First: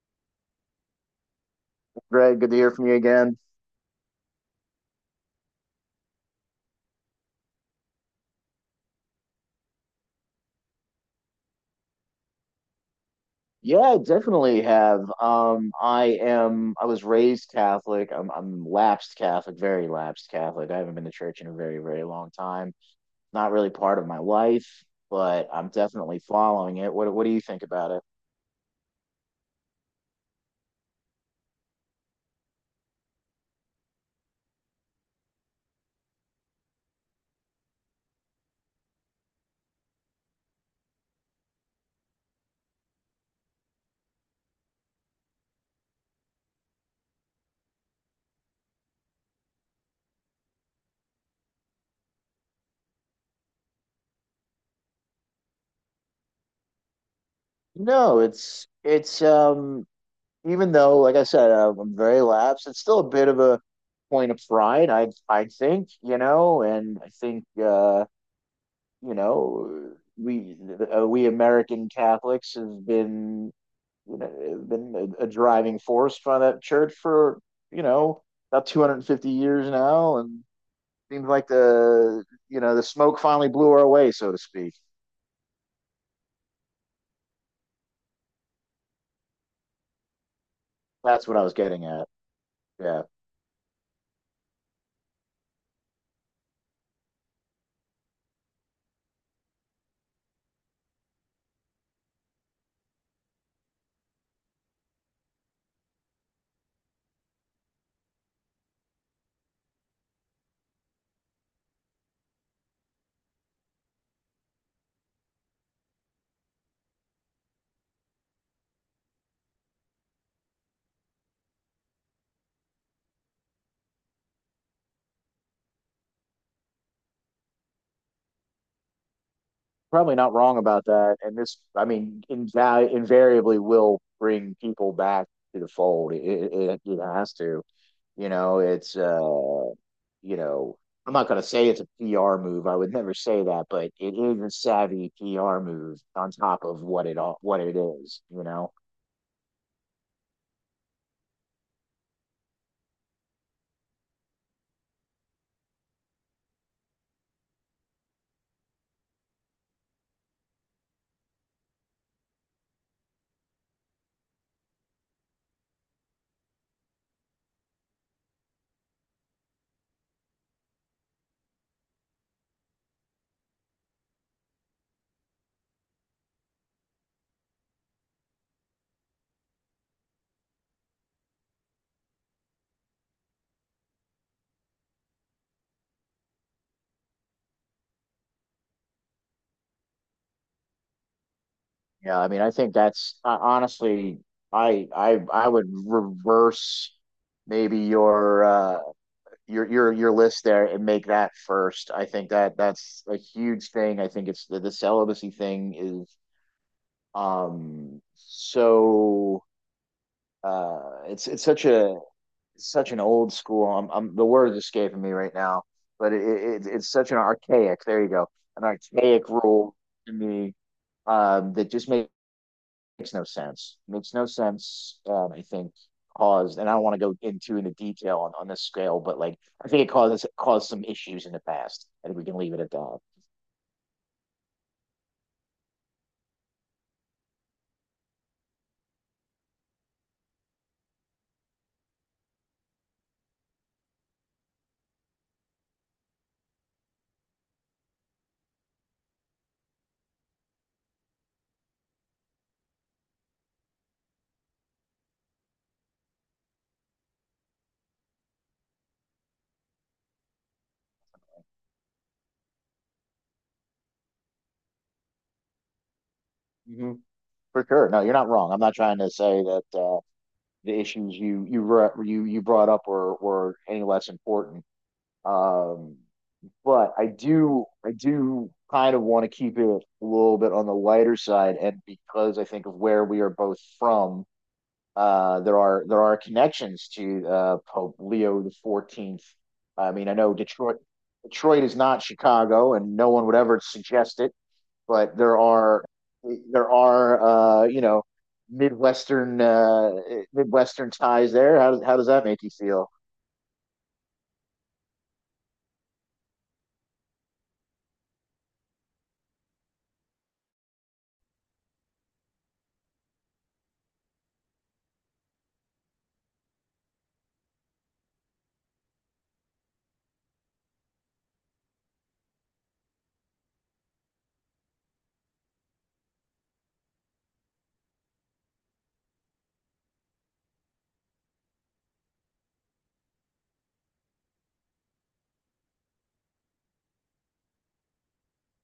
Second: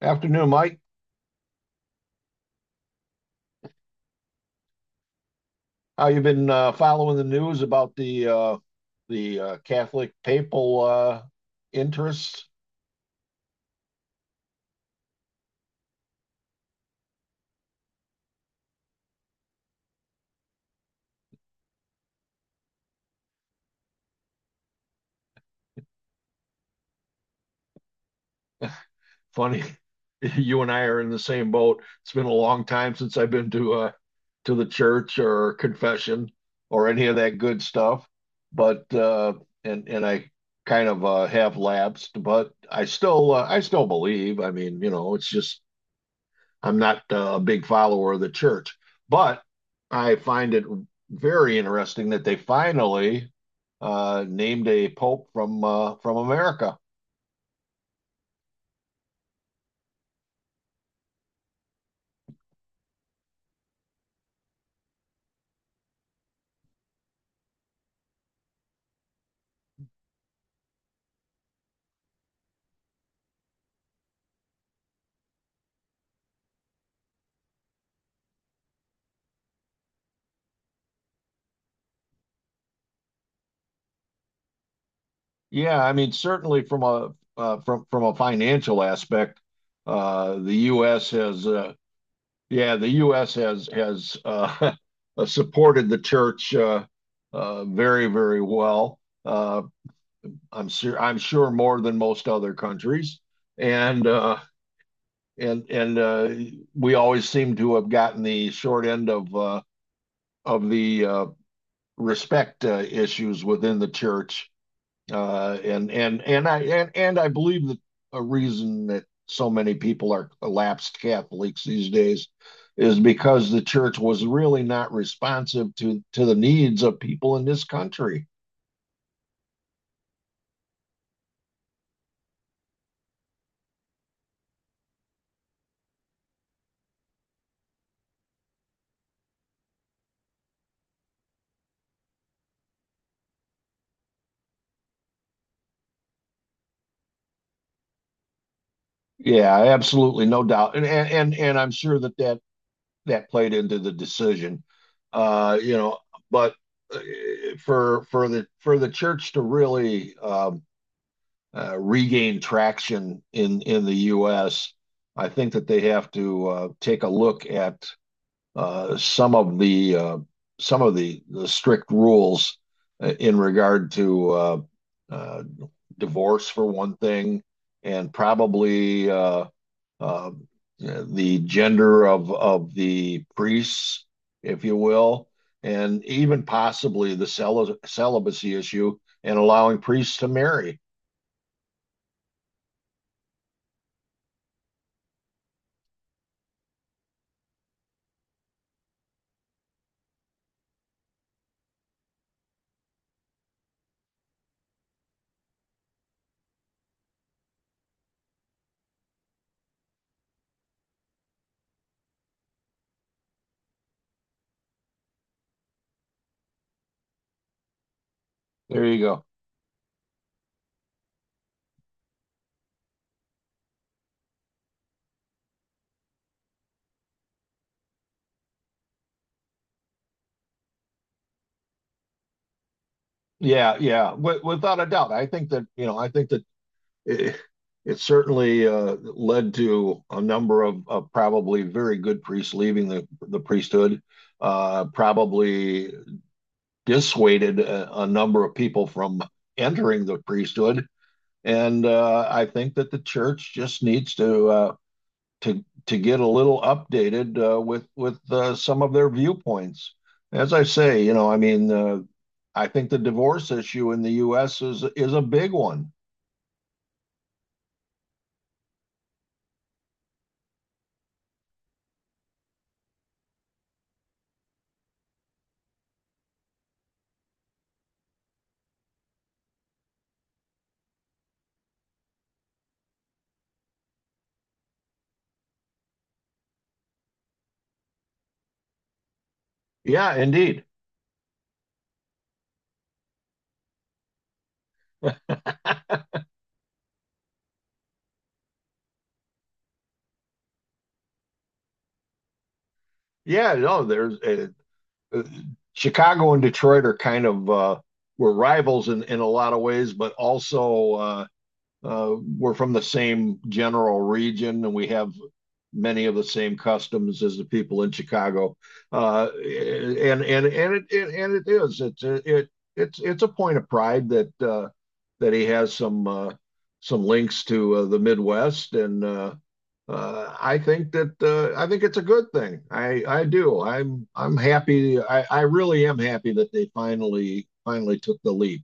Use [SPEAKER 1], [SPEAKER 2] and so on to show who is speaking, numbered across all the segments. [SPEAKER 1] Afternoon, Mike.
[SPEAKER 2] Greg, good to hear from you again.
[SPEAKER 1] How you been following the news about the Catholic papal interests?
[SPEAKER 2] Yeah, I definitely have. I am. I was raised Catholic. I'm lapsed Catholic, very lapsed Catholic. I haven't been to church in a very, very long time. Not really part of my life, but I'm definitely following it. What do you think about it?
[SPEAKER 1] Funny, you and I are in the same boat. It's been a long time since I've been to the church or confession or any of that good stuff. But and I kind of have lapsed, but I still believe. I mean, you know, it's just I'm not a big follower of the church, but I find it very interesting that they finally named a pope from America.
[SPEAKER 2] No, it's even though, like I said, I'm very lapsed. It's still a bit of a point of pride, I think, you know, and I think you know, we we American Catholics have been, you know, been a driving force for that church for, you know, about 250 years now, and seems like the, you know, the smoke finally blew our way, so to speak.
[SPEAKER 1] Yeah, I mean, certainly from a from from a financial aspect, the U.S.
[SPEAKER 2] That's what I
[SPEAKER 1] has
[SPEAKER 2] was getting at.
[SPEAKER 1] yeah, the
[SPEAKER 2] Yeah,
[SPEAKER 1] U.S. has supported the church very very well. I'm sure more than most other countries, and uh, and we always seem to have gotten the short end of the respect issues within the church. And I believe that a reason that so many people are lapsed Catholics these days is because the church was really not responsive to the needs of people in this country.
[SPEAKER 2] probably not wrong about that. And this, I mean, invariably will bring people back to the fold. It has to. You know, it's you know, I'm not going to say it's a PR move. I would never say that, but it is a savvy PR move on top of what it is. You know,
[SPEAKER 1] Yeah, absolutely, no doubt. And I'm sure that that played into the decision. You know, but uh, for the church to really regain traction in the U.S., I think that they have to take a look at uh, some of the uh, some of the strict rules in regard to uh, divorce, for one thing, and probably uh, the gender of the priests, if you will, and even possibly the celibacy issue and allowing priests to marry.
[SPEAKER 2] yeah. I mean, I think that's honestly, I would reverse maybe your your list there and make that first. I think that that's a huge thing. I think it's the celibacy thing is um so it's such a such an old school. I'm The word is escaping me right now, but it's such an archaic. There you go, an
[SPEAKER 1] There you go.
[SPEAKER 2] archaic rule to me, that just makes no sense. Makes no sense. I think caused, and I don't want to go into detail on this scale, but like I think it caused, some issues in the past. I think we can leave it at that.
[SPEAKER 1] Yeah, without a doubt. I think that you know, I think that it, it certainly led to a number of probably very good priests leaving the priesthood. Probably dissuaded a number of people from entering the priesthood. And I think that the church just needs to get a little updated with some of their viewpoints. As I say, you know, I mean, I think the divorce issue in the U.S. Is a big one.
[SPEAKER 2] Hmm. For sure. No, you're not wrong. I'm not trying to say that the issues you you re- you brought up were any less important. Um, But I do kind of want to keep it a little bit on the lighter side, and because I think of where we are both from, there are connections to Pope Leo the XIV. I mean,
[SPEAKER 1] Yeah,
[SPEAKER 2] I know
[SPEAKER 1] indeed.
[SPEAKER 2] Detroit is not Chicago, and no one would ever suggest it, but there are you know, Midwestern uh, Midwestern ties there. How does that make you feel?
[SPEAKER 1] Yeah, no, there's uh, Chicago and Detroit are kind of were rivals in a lot of ways, but also uh, we're from the same general region and we have many of the same customs as the people in Chicago. And it, it and it is it's it it's a point of pride that that he has some links to the Midwest. And I think that I think it's a good thing. I do. I'm happy. I really am happy that they finally took the leap.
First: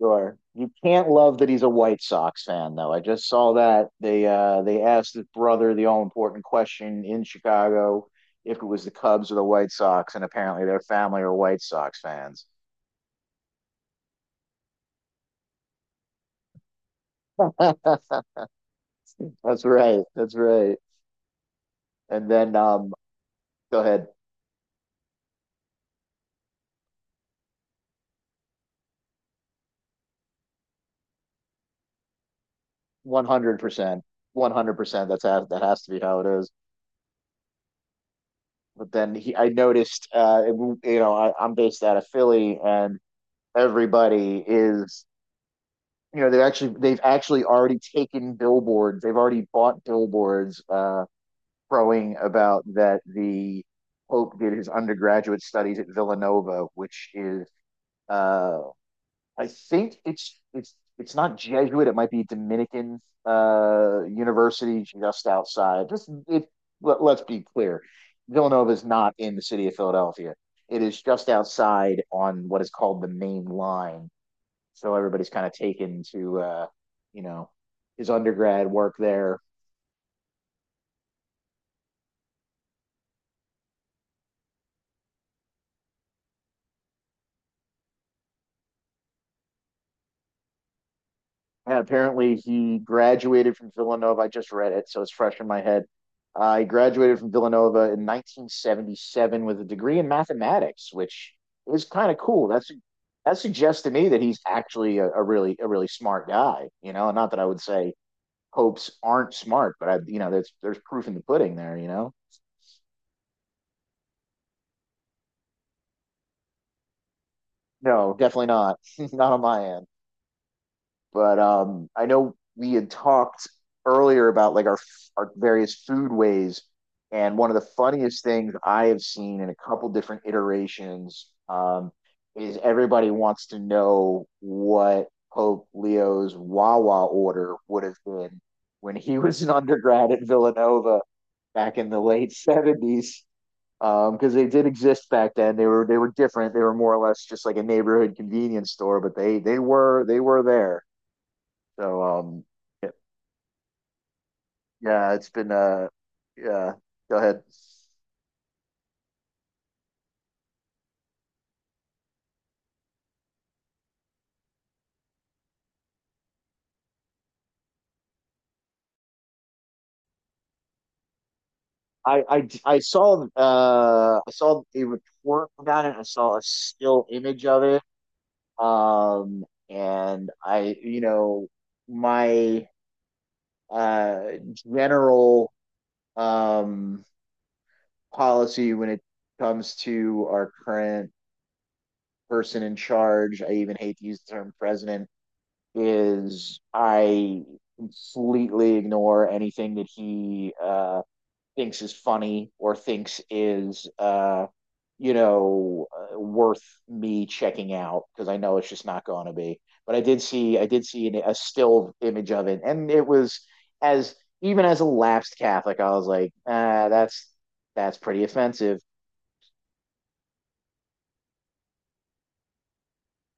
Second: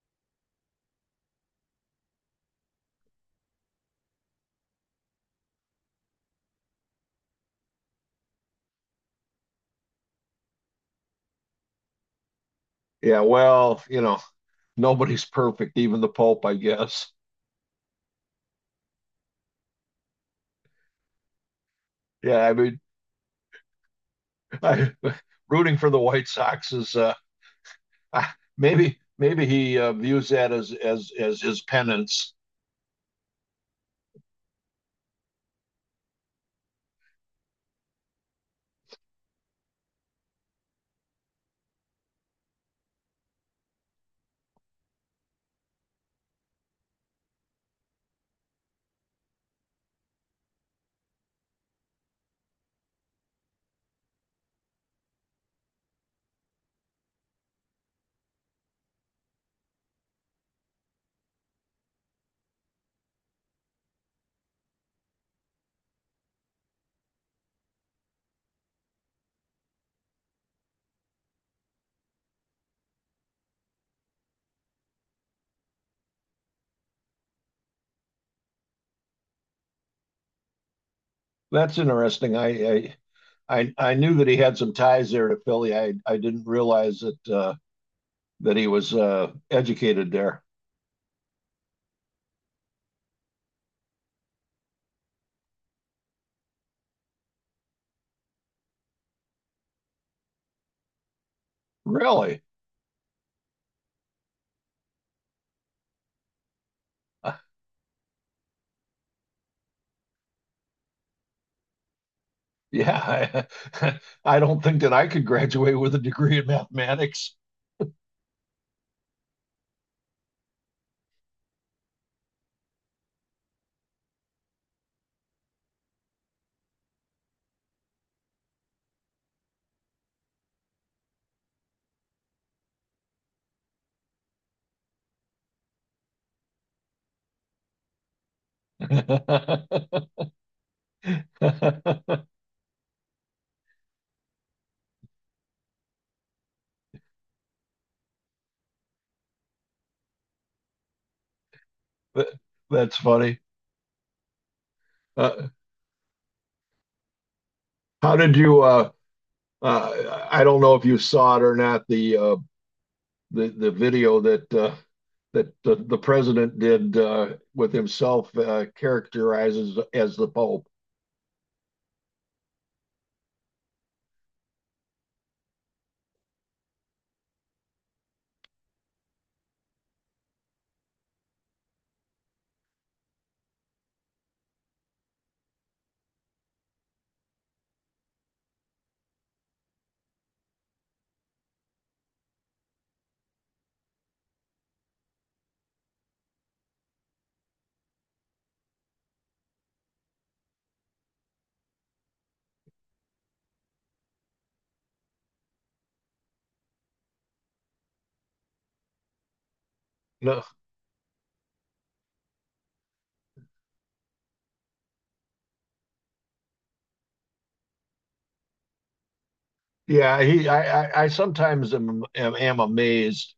[SPEAKER 2] Sure. You can't love that he's a White Sox fan, though. I just saw that they asked his brother the all important question in Chicago if it was the Cubs or the White Sox, and apparently their family are White Sox fans.
[SPEAKER 1] Yeah, well, you know, nobody's perfect, even the Pope, I guess.
[SPEAKER 2] That's right. That's right. And
[SPEAKER 1] Yeah, I
[SPEAKER 2] then
[SPEAKER 1] mean,
[SPEAKER 2] go ahead.
[SPEAKER 1] I, rooting for the White Sox is maybe he views that as his penance.
[SPEAKER 2] 100%. 100%, that's how, that has to be how it is. But then I noticed you know, I'm based out of Philly and everybody is, you know, they've actually already taken billboards they've already bought billboards, crowing about that the pope did his undergraduate studies at Villanova, which is uh I think it's not Jesuit, it might be Dominican, university just outside. Just it Let, let's be clear, Villanova is not in the city of Philadelphia. It is just outside on what is called the Main Line. So everybody's kind of taken to, you know, his undergrad work there.
[SPEAKER 1] That's interesting. I knew that he had some ties there to Philly. I didn't realize that that he was educated there.
[SPEAKER 2] And apparently, he graduated from Villanova. I just read it, so it's fresh in my head. He graduated from Villanova in 1977 with a degree in mathematics, which is kind of
[SPEAKER 1] Really?
[SPEAKER 2] cool. That's, that suggests to me that he's actually a really, a really smart guy. You know, not
[SPEAKER 1] Uh,
[SPEAKER 2] that I would say hopes aren't smart, but you know, there's proof in the pudding there. You know,
[SPEAKER 1] Yeah, I, I don't think that I could graduate with a degree in mathematics.
[SPEAKER 2] no, definitely not, not on my end. But I know we had talked earlier about like our various food ways, and one of the funniest things I have seen in a couple different iterations, is everybody wants to know what Pope Leo's Wawa order would have been when he was an undergrad at Villanova back in the late 70s, because they did exist back then. They were, different. They were more or less just like a neighborhood convenience store, but they were there. So
[SPEAKER 1] Th- That's funny.
[SPEAKER 2] yeah, it's
[SPEAKER 1] Uh,
[SPEAKER 2] been yeah. Go ahead.
[SPEAKER 1] how did you? I don't know if you saw it or not. The the video that that the president did with himself characterizes as the Pope.
[SPEAKER 2] I, I, I saw a report about it. I saw a still image of it. And you know, my uh general um policy when it comes to our current person in charge, I even hate to use the term president, is I completely ignore anything that he thinks is funny or thinks is, you know, worth me checking out because I know it's just not going to be. But
[SPEAKER 1] No,
[SPEAKER 2] I did see a still image of it, and it was, as, even as a lapsed Catholic, I was like, ah, that's pretty offensive.
[SPEAKER 1] yeah, he. I sometimes am, am amazed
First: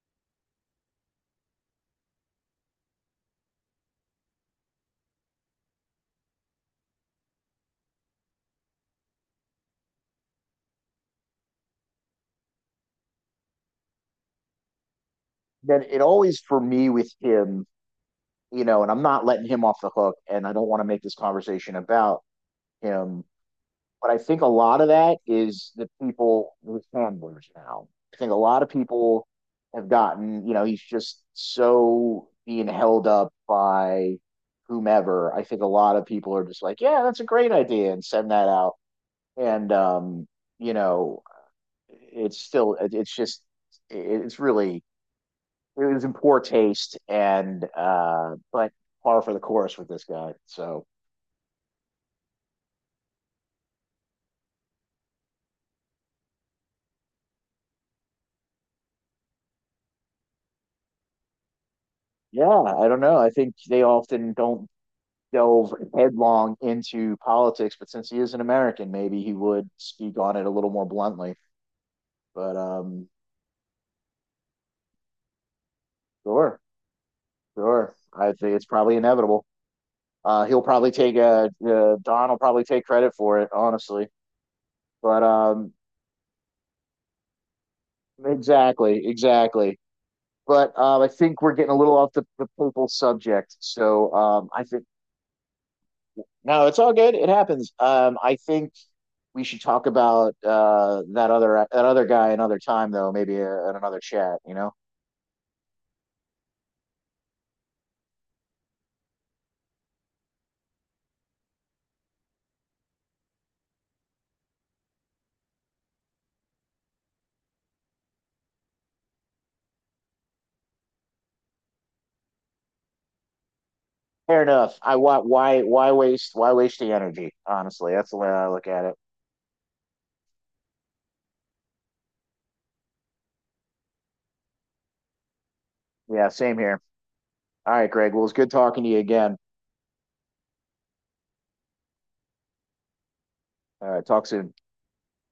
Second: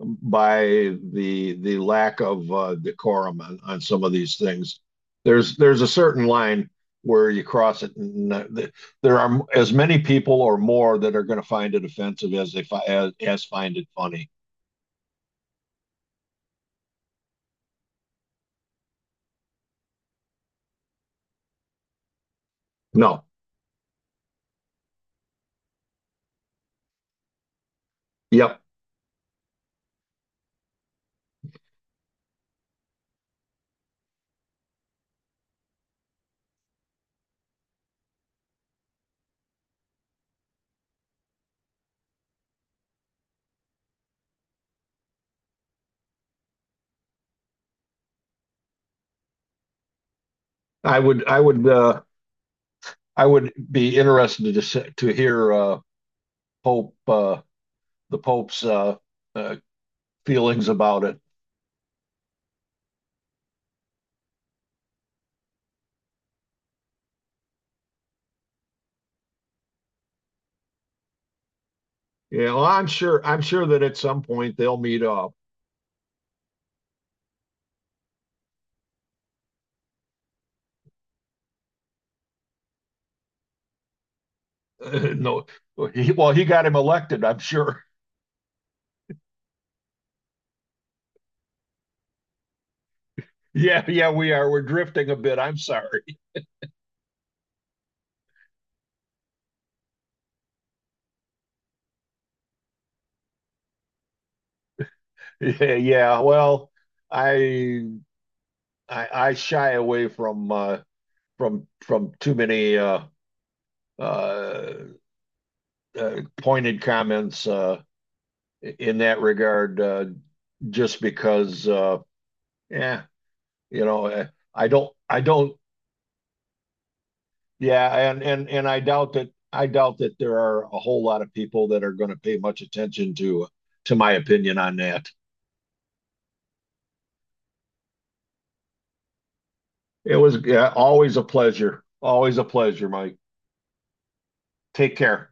[SPEAKER 1] by the lack of decorum on some of these things. There's a certain line where you cross it, and there are as many people or more that are going to find it offensive as they as find it funny.
[SPEAKER 2] Then it always for me with him, you know, and I'm not letting him off the hook, and I don't want to make this conversation about him.
[SPEAKER 1] No,
[SPEAKER 2] But I think a lot of that is the people, with handlers now. I think a
[SPEAKER 1] yep,
[SPEAKER 2] lot of people have gotten, you know, he's just so being held up by whomever. I think a lot of people are just like, yeah, that's a great idea and send that out. And, you know, it's just, it's really, it was in poor taste and, but par for the course with this guy. So,
[SPEAKER 1] I would I would uh, I would be interested to hear Pope the Pope's uh, feelings about it.
[SPEAKER 2] yeah, I don't know. I think they often don't delve headlong into politics, but since he is an American, maybe he would speak on it a little more bluntly.
[SPEAKER 1] Yeah,
[SPEAKER 2] But
[SPEAKER 1] well, I'm sure that at some point they'll meet up.
[SPEAKER 2] sure, sure, I think it's probably inevitable. He'll probably take Don will probably take credit for it, honestly. But
[SPEAKER 1] No, well, he got him elected, I'm sure.
[SPEAKER 2] exactly, exactly. But I think we're getting a little off the papal subject.
[SPEAKER 1] Yeah, yeah,
[SPEAKER 2] So
[SPEAKER 1] we are. We're
[SPEAKER 2] I think
[SPEAKER 1] drifting a bit. I'm sorry.
[SPEAKER 2] no, it's all good. It happens. I think we should talk about that other guy another time though, maybe in another chat, you know.
[SPEAKER 1] Yeah, yeah. Well, I I shy away from from too many uh, pointed comments in that regard, just because, yeah, you know,
[SPEAKER 2] Fair enough. I
[SPEAKER 1] I don't,
[SPEAKER 2] why why waste the energy? Honestly,
[SPEAKER 1] yeah,
[SPEAKER 2] that's the
[SPEAKER 1] and
[SPEAKER 2] way I
[SPEAKER 1] and
[SPEAKER 2] look
[SPEAKER 1] and I
[SPEAKER 2] at it.
[SPEAKER 1] doubt that, I doubt that there are a whole lot of people that are going to pay much attention to my opinion on that.
[SPEAKER 2] Yeah, same here. All right, Greg. Well, it's good talking to you again.
[SPEAKER 1] It was yeah, always a pleasure. Always a pleasure, Mike.
[SPEAKER 2] All right, talk soon.
[SPEAKER 1] Take care.